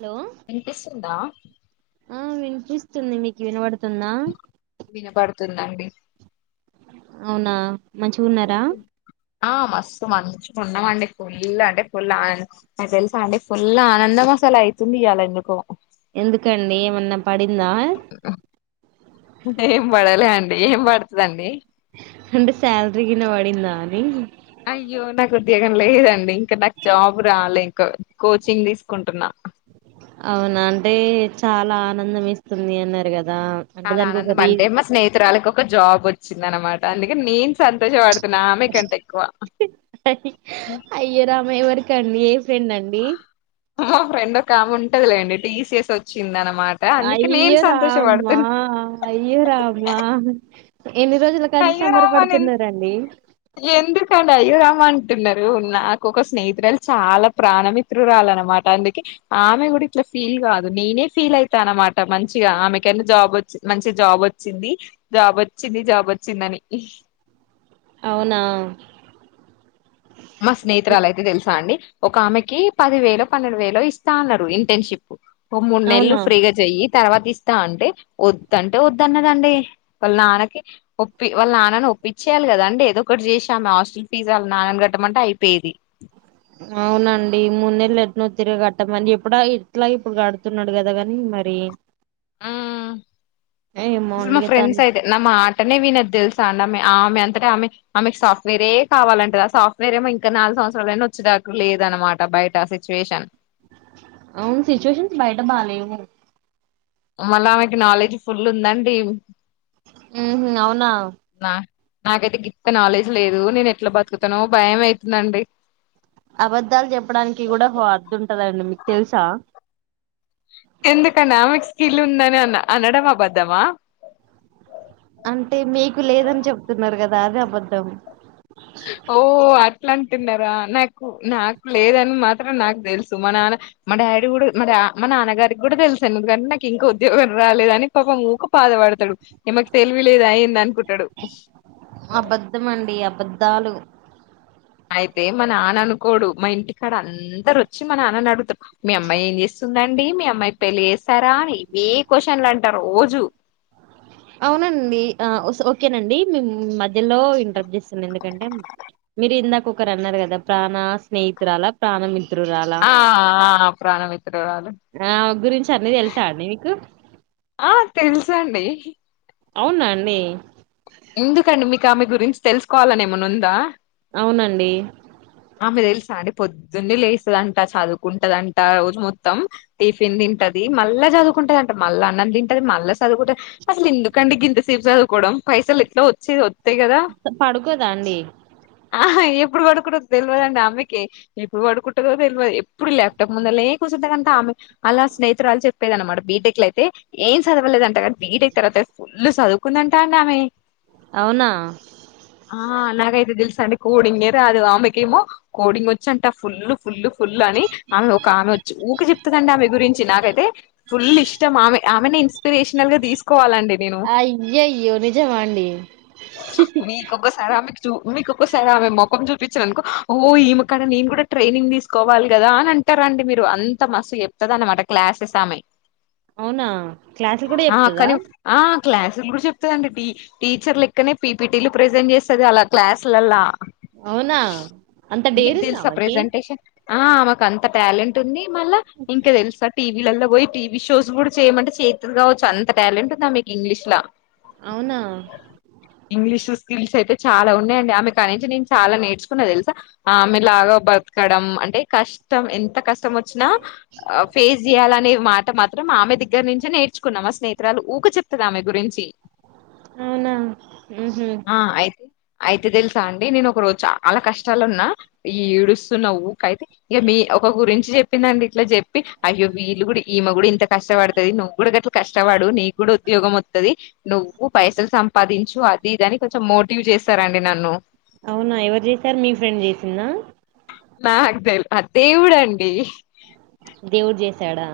Hello వినిపిస్తుందా ఆ వినిపిస్తుంది మీకు వినబడుతుందా వినపడుతుందండి అవునా మంచిగా ఉన్నారా ఆ మస్త్ మంచిగా ఉన్నామండి ఫుల్ అంటే ఫుల్ ఆన్ నీకు తెలుసా అంటే ఫుల్ ఆనందం అసలు అయితుంది ఇయాలా ఎందుకో ఎందుకండి ఏమన్నా పడిందా ఏం పడలే అండి ఏం పడుతదండి అంటే శాలరీ గిన పడిందా అని అయ్యో నాకు ఉద్యోగం లేదండి ఇంకా నాకు జాబ్ రాలే ఇంకా కోచింగ్ తీసుకుంటున్నా అవునా అంటే చాలా ఆనందం ఎస్తుంది అన్నారు కదా అంటే చాలా దానికి ఒక ఆనందం రీ మంటే మాస్ స్నేహితురాలకు ఒక జాబ్ వచ్చింది అన్నమాట అందుకే నేను సంతోషపడుతున్న ఆమెకంటే ఎక్కువ అయ్యో రామ ఎవరికి అండి ఏ ఫ్రెండ్ అండి మా ఫ్రెండ్ ఒక ఆమె ఉంటదిలేండి టీసీఎస్ వచ్చింది అనమా అయ్యో రామా అయ్యో రామ్మా ఎన్ని రోజుల కాంచి అయ్యో సంబర రామ నేను పడుతున్నరండి ఎందుకండి అయ్యోరామ అంటున్నారు నాకు ఒక స్నేహితురాలు చాలా ప్రాణం ఇప్ హితురాలు అన్నమాట అందుకే ఆమె కూడా ఇట్లా ఫీల్ కాదు నేనే ఫీల్ అయితనా అనమాట మంచిగా ఆమెకే జాబ్ వచ్చి మంచి జాబ్ వచ్చింది జోబొవ్చింది జాబ్ వచ్చిందని అవునా మా స్నేహితురాలు అయితే తెలుసా అండి ఒక ఆమెకి పది వేలు పన్నెండు వేలు ఇస్తా అన్నారు ఇంటర్న్షిప్ ఒక మూడు నెలలు అవునా ఫ్రీగా చెయ్యి తర్వాత ఇస్తా అంటే వద్దు అంటే వద్దున్నదండి వాళ్ళ నాన్నకి ఒప్పి వాళ్ళ నాన్న ఒప్పించేయాలి కదా అండి ఏదోఒకటి చేసి అమే హస్టల్ ఫీజ్ వాళ్ళ నాన్న గ ఏమంటా అయిపోయేది అవునండి మూడు నెలలు ఎట్నో తిర కట్టమని ఎప్పుడ ఇట్లా ఇప్పుడు గడుతున్నాడు కదా కానీ మరి ఇ ఆ ఏమో ఆ అండి మా ఇగ తను ఫ్రెండ్స్ అయితే నా మాటనే వినది తెలుసా అనమే ఆమె ఆమె అంతటే ఆమె ఆమెకు సాఫ్ట్వేరే కావాలంటది ఆ సాఫ్ట్వేర్ ఏమో ఇంకా నాలుగు సంవత్సరాలైనా వచ్చేటట్టు లేదనమాట బయట అస సిట్యుయేషన్ అవును సిచ్యువేషన్స్ బయట బాలేవు మళ్ళ ఆమెకి నాలెడ్జ్ ఫుల్ ఉందండి ఉహు అవునా నా నాకైతే గిత్త నాలెడ్జ్ లేదు నేను ఎట్లా బతుకుతానో భయం అయితుంది అండి అబద్ధాలు చెప్పడానికి కూడా ఒక హాద్దు ఉంటది అండి మీకు తెలుసా ఎందుకనీ ఆమెకు స్కిల్ ఉందని అన్న అనడం అబద్దమా అంటే మీకు లేదని చెప్తున్నారు కద అది అబద్ధం ఓ అట్లాంటున్నార నాకు నాకు లేదని మాత్రం నాకు తెలుసు మ నాన్న మా డాడీ కూడ మ మా నాన్నగారికి కూడా తెలుసానుందుకని నాకు ఇంకా ఉద్యోగం రాలేదని పాప ఊకు బాధపడతాడు ఏమకు తెలివి లేద ఏంది అనుకుంటాడు అబద్ధం అండి అబద్ధాలు అయితే మా నాన్న అనుకోడు మా ఇంటికాడ అందరొచ్చి మన నాన్నని అడుగుత మీ అమ్మాయి ఏం చేస్తుందండి మీ అమ్మాయికి పెళ్లి చేస్తార అని ఇవే క్వశ్చన్లు అంటా రోజు అవునండి ఓకేనండి మేము మధ్యలో ఇంటర్ప్ట్ చేస్తుం ఎందుకంటే మీరు ఇందాక ఒకరు అన్నారు కద ప్రాణ స్నేహితురాల ప్రాణ మి త్రురాల ఆ ఆ ప్రాణమిత్రురాలు ఆమ గురించి అన్ని తెలుసా అండి మీకు ఆ తెలుసండి అవున అండి ఎందుకండి మీకు ఆమె గురించి తెలుసుకోవాలని ఏమన్నా ఉందా అవునండి ఆమెద తెలుస అండి పొద్దునే లేస్తుదంట చదువుకుంటదంట రోజు మొత్తం టిఫిన్ తింటది మళ్ళా చదువుకుంటది అంట మళ్ళ అన్నం తింటది మళ్ళా చదువు అస్సలు ఎందుకండీ గింత సేపు సాదువుకోవడం పైసలు ఎట్ల వచ్చి వస్తాయ్ కదా పడుకోదా అండి ఆ ఎప్పుడు [unintelligible] తెలవదండి ఆమెకి ఎప్పుడు పడుకుంటదో తెలవదు ఎప్పుడు ల్యాప్టాప్ ముందనే ఏ కూర్చుదు కంటే ఆమె అలా స్నేహితురాలు చెప్పేది అన్నమాట బీటెక్ల అయితే ఏం చదవలేదంటగా బిటెక్ తర్వాత ఫుల్లు చదువుకుందంట అండి ఆమె అవునా ఆ నాకైతే తెల్సండి కోడింగే రాదు ఆమెకేమో కోడింగ్ వచ్చ అంట ఫుల్ ఫుల్ ఫుల్ అని ఆమె ఒక ఆమె వచ్చి ఊకే చెప్తదండి ఆమె గురించి నాకైతే ఫుల్ ఇష్టం ఆమె ఆమెనే ఇన్స్పిరేషనల్గా తీసుకోవాలండి నేను అయ్యయో నిజామా అండి [unintelligible] క్కక్కసారి ఆమెకు చ మీకొక్కసారి ఆమె మొఖం చూపించానుకో ఓహో ఈక్కడ నేను కూడా ట్రైనింగ్ తీసుకోవాలి కదా అని అంటారండి మీరు అంత మస్త్ చెప్తద అనమాట క్లాసెస్ ఆమె అవునా క్లాసులు కూడ ఆ చెప్తుద కానీ ఆ క్లసులు కూడ [unintelligible] చెప్తది అండి టీచర్ లక్కనే పీపీటీలు ప్రజెంట్ చేస్తది అలా క్లాస్లలా అవునా అంత మీకు డేర్ ఉందా తెల్స ఆమెకి ప్రెజెంటేషన్ ఆ ఆమెకు అంత టాలెంట్ ఉంది మళ్ళా ఇంక తెలుసా టీ వీళ్లల్లో పోయి టీవీ షోస్ కూడా చేయమంటే చేతులు కావచ్చు అంత టాలెంట్ ఉందా మీకు ఇంగ్లీష్ లా అవునా ఇంగ్లీష్ స్కిల్స్ అయితే చాల ఉన్నాయండి ఆమె కాని ను నేను చాల నేర్చ తెలుసా ఆమెలాగ బతకడం అంటే కష్టం ఎంత క [unintelligible] ఫేస్ చేయాలనే మాట మాత్రం ఆమె దగ్గర్నుంచే నే ర్చుకున్నా మా స్నేహితురాలు ఊకె చెప్పుతది ఆమె గురించి అవున ఉహు ఆ అయితే అయితే తెల్సా అండి నేను ఒక రోజు చాలా కష్టాల్లో ఉన్నా ఈ ఏడుస్తున్న ఊకే [unintelligible] ఇక మీ ఒక గురించి చెప్పిందండి ఇట్లా చెప్పి అయ్యో వీళ్ళు కూడ ఈమె కూడ ఇంత కష్టపడ్తది నువ్వు కూడ గట్ల కష్టపడు నీగ్గూడా ఉద్యోగం ఒత్తది నువ్వు పైసల్ సంపాదించు అది ఇది అని కొంచం మోటివ్ చేసారండి నన్ను ఔనా ఎవరు చేసారు మీ ఫ్రెండ్ చేసిందా నాక్ తెల్ ఆ దేవుడండి దేవుడు చేసాడా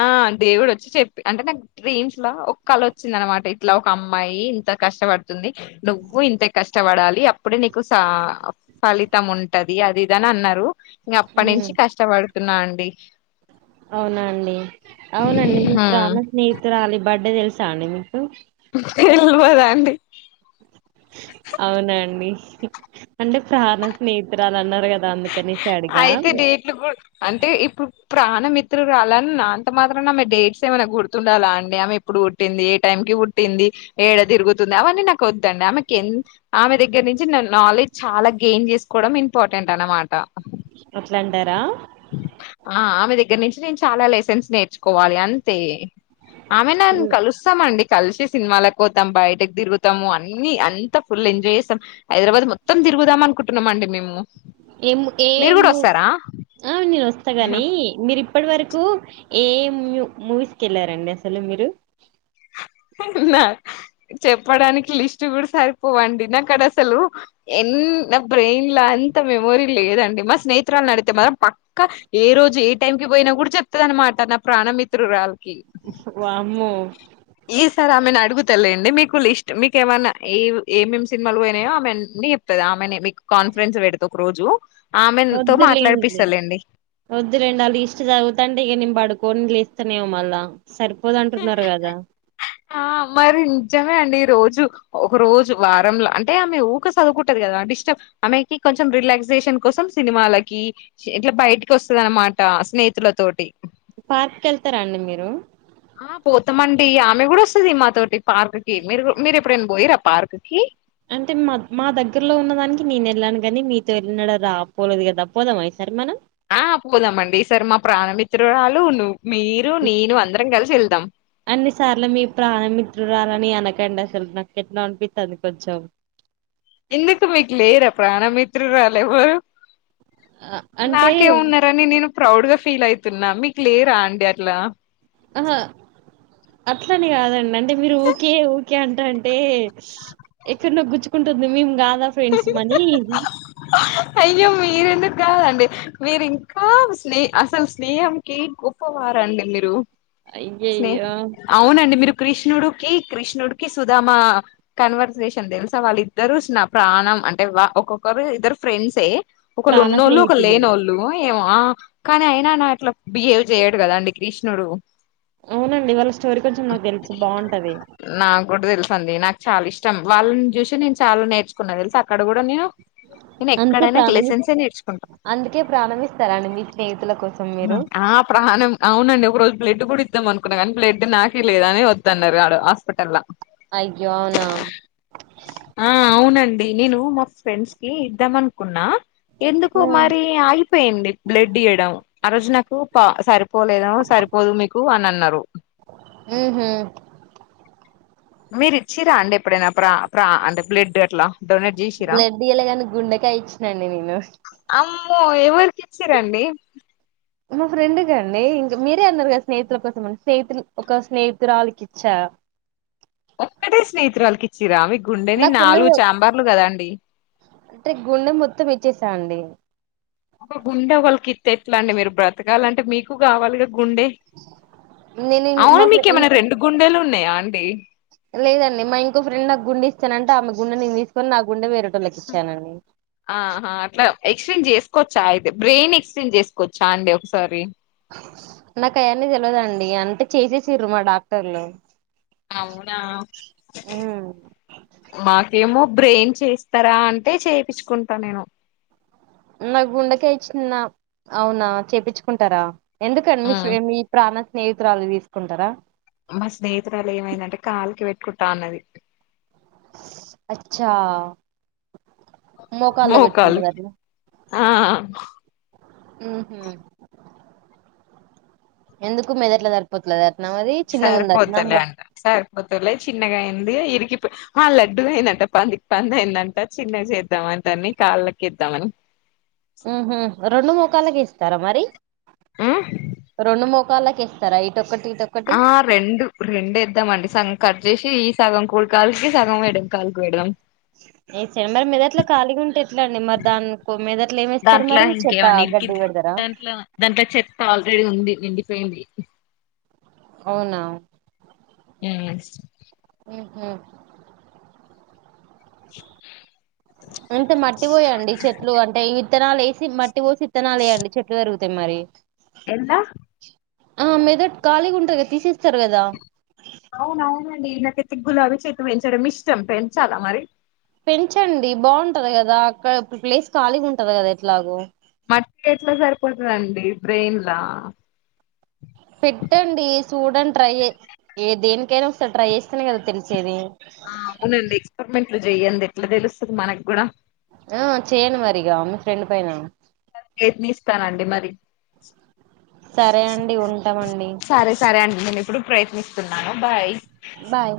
ఆ దేవుడొచ్చి చెప్పి అంటే నాకు డ్రీమ్స్ లో ఒక కలొచ్చింది అనమాట ఇట్లా ఒక అమ్మాయి ఇంత కష్టపడుతుంది నువ్వు ఇంతే కష్టపడాలి అప్పుడే నీకు సా ఫలితం ఉంటది అది ఇదని అన్నారు ఇక అప్పటి నుంచి కష్టపడుతున్నా అండి ఔనాండి ఔనండి మీ హ్మ్. ప్రాణ స్నేహితురాలి బర్డే తెల్సా అండి మీకు తెల్వదండి ఔనండి అంటే ప్రాణ స్నేహితురాలన్నారు కదా అందుకని అయితే డేట్లు గు అంటే ఇప్పుడు ప్రాణ మిత్రురాలన్న అంత మాత్రమే ఆమె డేట్స్ ఏమైనా గుర్తుండాలా అండి ఆమె ఎ ప్పుడు పుట్టింది ఏ టైం కి పుట్టింది ఏడ తిరుగుతుంది అవన్నీ నాకొద్దండి ఆమెకెం ఆమె దగ్గర్నించి నా నాలెడ్జ్ చాలా గేన్ చేస్కోడం ఇంపార్టెంట్ అనమా అట్లంటారా ఆ ఆమె దగ్గర్నించి నేను చాలా లెసెన్స్ నేర్చుకోవాలి అంతే ఆమె నన్ కలుస్ సం అండి కల్సి సినిమాలక్పోతాం బైటిక్ తిరుగుతము అన్ని అంత ఫుల్ ఎంజాయ్ చేస్తాం హైద్రాబాద్ మొత్తం తిరుగుదాం అనుకుంటున్నామండి మేము ఇమ్మ మీరు కూడా కేము వస్తారా ఆ నేనొస్తా గాని మీరి ఇప్పటివరకు ఏం మూవీస్కెళ్ళారండి అసలు మీరు నా చెప్పడానికి లిస్ట్ కూడా సరిపోవండి నాక డస్సలూ ఎన్ నా బ్రెయిన్ లో అంత మెమోరీ లేదండి మా స్నేహితురాలు నడిగితే మాత్రం పక్ క ఏ రోజు ఏ టైం కి పోయినా కూడా చెప్తదనమాట నా ప్రాణమిత్రురాల్కి వామ్మో ఈ సారి ఆమెనడుగుతలేండి మీకు లిస్ట్ మీకు ఏమన్న ఏ ఏమేమి సినిమాల్పోనయో ఆమె అన్నీ చెప్ తది ఆమెనే మీకు కాన్ఫరెన్స్ పెడ్త ఒక రోజు ఆమె తో మాట్లాడ్పిస్తాలేండి ఒద్దులేండి ఆ లీష్ట్ చదువ్ తాంటే ఇగ నేను పడుకోనిలేత్తనేమో మళ్ళా సరిపోదంటున్నారు కదా ఆ మరి నిజమే అండి రోజు ఒక రోజు వారంలో అంటే ఆమె ఊక సదువ్కుంటది కదా డిస్టర్బ్ ఆమెకి కొంచెం రిలాక్సేషన్ కోసం సినిమాలకి ఇట్ల బైటికొస్తదన్మాట స్నేహితుల తోటి పార్క్ కి వెళ్తారా అండి మీరు ఆ పోతమండి ఆమె కూడా వస్తది మాతోటి పార్క్ కి మీరు మీరెప్పుడైనా పోయిరా పార్క్ కి అంటే మా మా దగ్గర్లో ఉన్నదానికి నేనెళ్ళాను కానీ మీతో ఎన్నడు రా పోలేదు కదా పోదామా ఈ సారి మనం ఆ పోదామండి ఈ సారి మా ప్రాణమిత్రురాలు ను మీరు నేను అందరం కల్సి వెళ్దాం అన్నిసార్లు మీ ప్రాణమిత్రురాలని అనకండి అస్సలు నాకెట్నో అన్పిత్తాంది కొంచం ఎందుకు మీకు లేరా ప్రాణమిత్రురాలెవరు ఆ, అంటే నాకే ఉన్నారని నేను ప్రౌడ్ గా ఫీలైతున్నా మీకు లేరా అండి అట్లా ఆహా అట్లని కాదండి అంటే మీరు ఊకే ఊకే అంటాంటే ఎక్కడ్నొ గుచ్చుకుంటుంది మేము కాదా ఫ్రెండ్స్ మనీ అయ్యో మీరు ఎందుకు కాదండీ మీరు ఇంకా స్నే అసలు స్నేహంకి గొప్పవారు అండి మీరు స్నే అయ్యయ్యో అవునండి మీరు కృష్ణుడికి కృష్ణుడికి సుధామా కన్వర్సేషన్ తెలుసా వాళ్ళ ఇద్దరు స్నా ప్రాణం అంటే వ ఒక్కొక్కరు ఇద్దరు ఫ్రెండ్సే ప్రాణ ఒకళ్ళున్నోళ్ళు స్నేహితులు ఒకళులేనోళ్ళు ఏమో ఆ కానీ అయినా నా అట్లా బిహేవ్ చెయడు కదా అండి కృష్ణుడు అవునండి వాళ్ళ స్టోరీ కొంచెం నాకు తెలుసు బాగుంటది నాకు గుడా తెలుసండి నాకు చాలా ఇష్టం వాళ్ళని చూసి నేను చాలా నేర్చుకున్నా తెలుసా అక్కడ గుడా నేను నేను అందుకే ఎక్కడైనా ప్రాణం ఇస్ లెసెన్సే నేర్చుకుంట అందుకే ప్రాణం ఇస్తారాండి మీ స్నేహితుల కోసం మీరు ఆ ప్రాణం అవునండి ఒక రోజు బ్లడ్ గుడా ఇద్దాం అనుకున్న గాని బ్లడ్ నాకే లేదు అని వద్దు అన్నరు ఆడ హాస్పిటల్ల అయ్యో అవునా ఆ అవునండి నేను మా ఫ్రెండ్స్ కి ఇద్దాం అనుకున్నా ఎందుకో మరి ఆగిపోయిండే బ్లడ్ ఇయ్యడం ఆ రోజు నాకు పా సరిపోలేదో సరిపోదు మీకు అని అన్నరు ఉహు మీరు ఇచ్చిరాండి ఎప్పుడైనా ప్ర ప్ర అంటే బ్లడ్ అట్లా డొనేట్ చేసిరా బ్లడ్ ఇయ్యాలే గాని గుండెకాయ ఇచ్చినండి నేను అమ్మో ఎవరికి ఇచ్చిరండి మా ఫ్రెండ్ కి అండి ఇంకా మీరే అన్నరు గదా స్నేహితుల కోసం స్నేహితులు ఒక స్నేహితురాలికి ఇచ్చా ఒక్కతే స్నేహితురాల్కి ఇచ్చిరా మీ గుండెని నాలుగు నాకున్నది చాంబార్లు గదా అండి అంటే గుండె మొత్తం ఇచ్చేసాండి ఒకల్ గుండె ఒకల్కి ఇత్తే ఎట్లా అండి మీరు బ్రతకాల అంటే మీకు కావాలిగా గుండె నేను ఇం అవును మా ఫ్రె మీకు ఇం ఎమన్న రెండు గుండెలు ఉన్నాయా అండి లేదండి మా ఇంకో ఫ్రెండ్ ఆ గుండె ఇస్తానంటే ఆమె గుండె నేను తీసుకొని నా గుండె వేరే టోళ్ళకి ఇచ్చానండి ఆహా అట్లా ఎక్స్ట్రేంజ్ చేసుకోవచ్చా అయితే బ్రెయిన్ ఎక్స్ట్రేంజ్ చేసుకోవచ్చా అండి ఒకసారి నాకు ఆయన్ని తెల్వదు అండి అంటే చేసేసిర్రు మా డాక్టర్లు అవునా హ్మ్ మాకేమో బ్రెయిన్ చేస్తారా అంటే చేపిచ్చుకుంట నేను నా గుండెకాయ్ ఇచ్చిన అవునా చేపిచ్చుకుంటారా ఎందుకు అండి మీ ఉమ్, ఫ్రె మీ ప్రాణ స్నేహితురాల్ది తీసుకుంటరా మా స్నేహితురాలు ఏమైన అంటే కాలుకి పెట్టుకుంటా అన్నది అచ్చా మోకాళ్ళ మోకాల్ పెట్టుకుంటదటనా ఆ ఉహు ఎందుకు మేధాట్ల సరిపోతలేదు అట్నా మరి చిన్నగుంది అట్నా మో సరిపోతలేదు చిన్నగా అయ్యింది ఇరుకిపోయ్ ఆ లడ్డూగయిందంట పందికి పంది అయిందంట చిన్నగ చేద్దాం అంతాన్ని కాళ్ళ కెద్దామని ఊహు రెండు మోకాలకి ఇస్తారా మరి రెండు మో కాళ్ళకేస్తారా ఇటు ఒకటి ఇటు ఒక ఆ రెండు రెండు ఎద్దామండి సగం కట్చేసి ఈ సగం కూడి కాలుకి సగం ఎడమ్ కాలుకి పెడ్దాం ఏం చెమ్డల్ మరి మెదట్లా కలిగా ఉంటే ఎట్ల అండి మరి దాన్కు మెదట్ల ఏమెస్తారు దాంట్లో మరి చెప్ త గడ్డి పెడతరా దాన్కి ఆ చెప్ ఆల్రెడీ ఉంది నిండిపోయింది అవునా హ్మ్ హ్మ్ హ ఇంత మట్టి పోయండి చెట్లు అంటే విత్తనాలు వేసి మట్టి పోసి విత్తనాలు వేయండి చెట్లు పేరుగ్ తే మరి ఎల్ల ఆ మీతోట్ ఖాళీగా ఉంటది కదా తీసేస్తారు కదా అవునువును అండీ నాకైతే గులాబీ చెట్లు పెంచడం ఇష్టం పెంచాలా మరి పెంచండి బాగుంటది కదా అక్కడ ప్లేస్ ఖాళీగా ఉంటది కదా ఎట్లాగో మట్టి ఎట్లా సరిపోతదండి బ్రెయిన్ లా పెట్టండి సుడన్ ట్రై యే ఏ దేనికైనా ఒకసారి ట్రై చేస్తానే కదా తెలిసేది ఆ అవునండి ఎక్స్పెరిమెంట్లు చెయ్యండి ఎట్లా తెలుస్తది మనకు కూడా ఆ చేయండి మరి ఇగ మీ ఫ్రెండ్ పైన యత్నిస్తానండి మరి సరే అండి ఉంటామండి సరే సరే అండి నేను ఇప్పుడు ప్రయత్నిస్తున్నాను బాయ్ బాయ్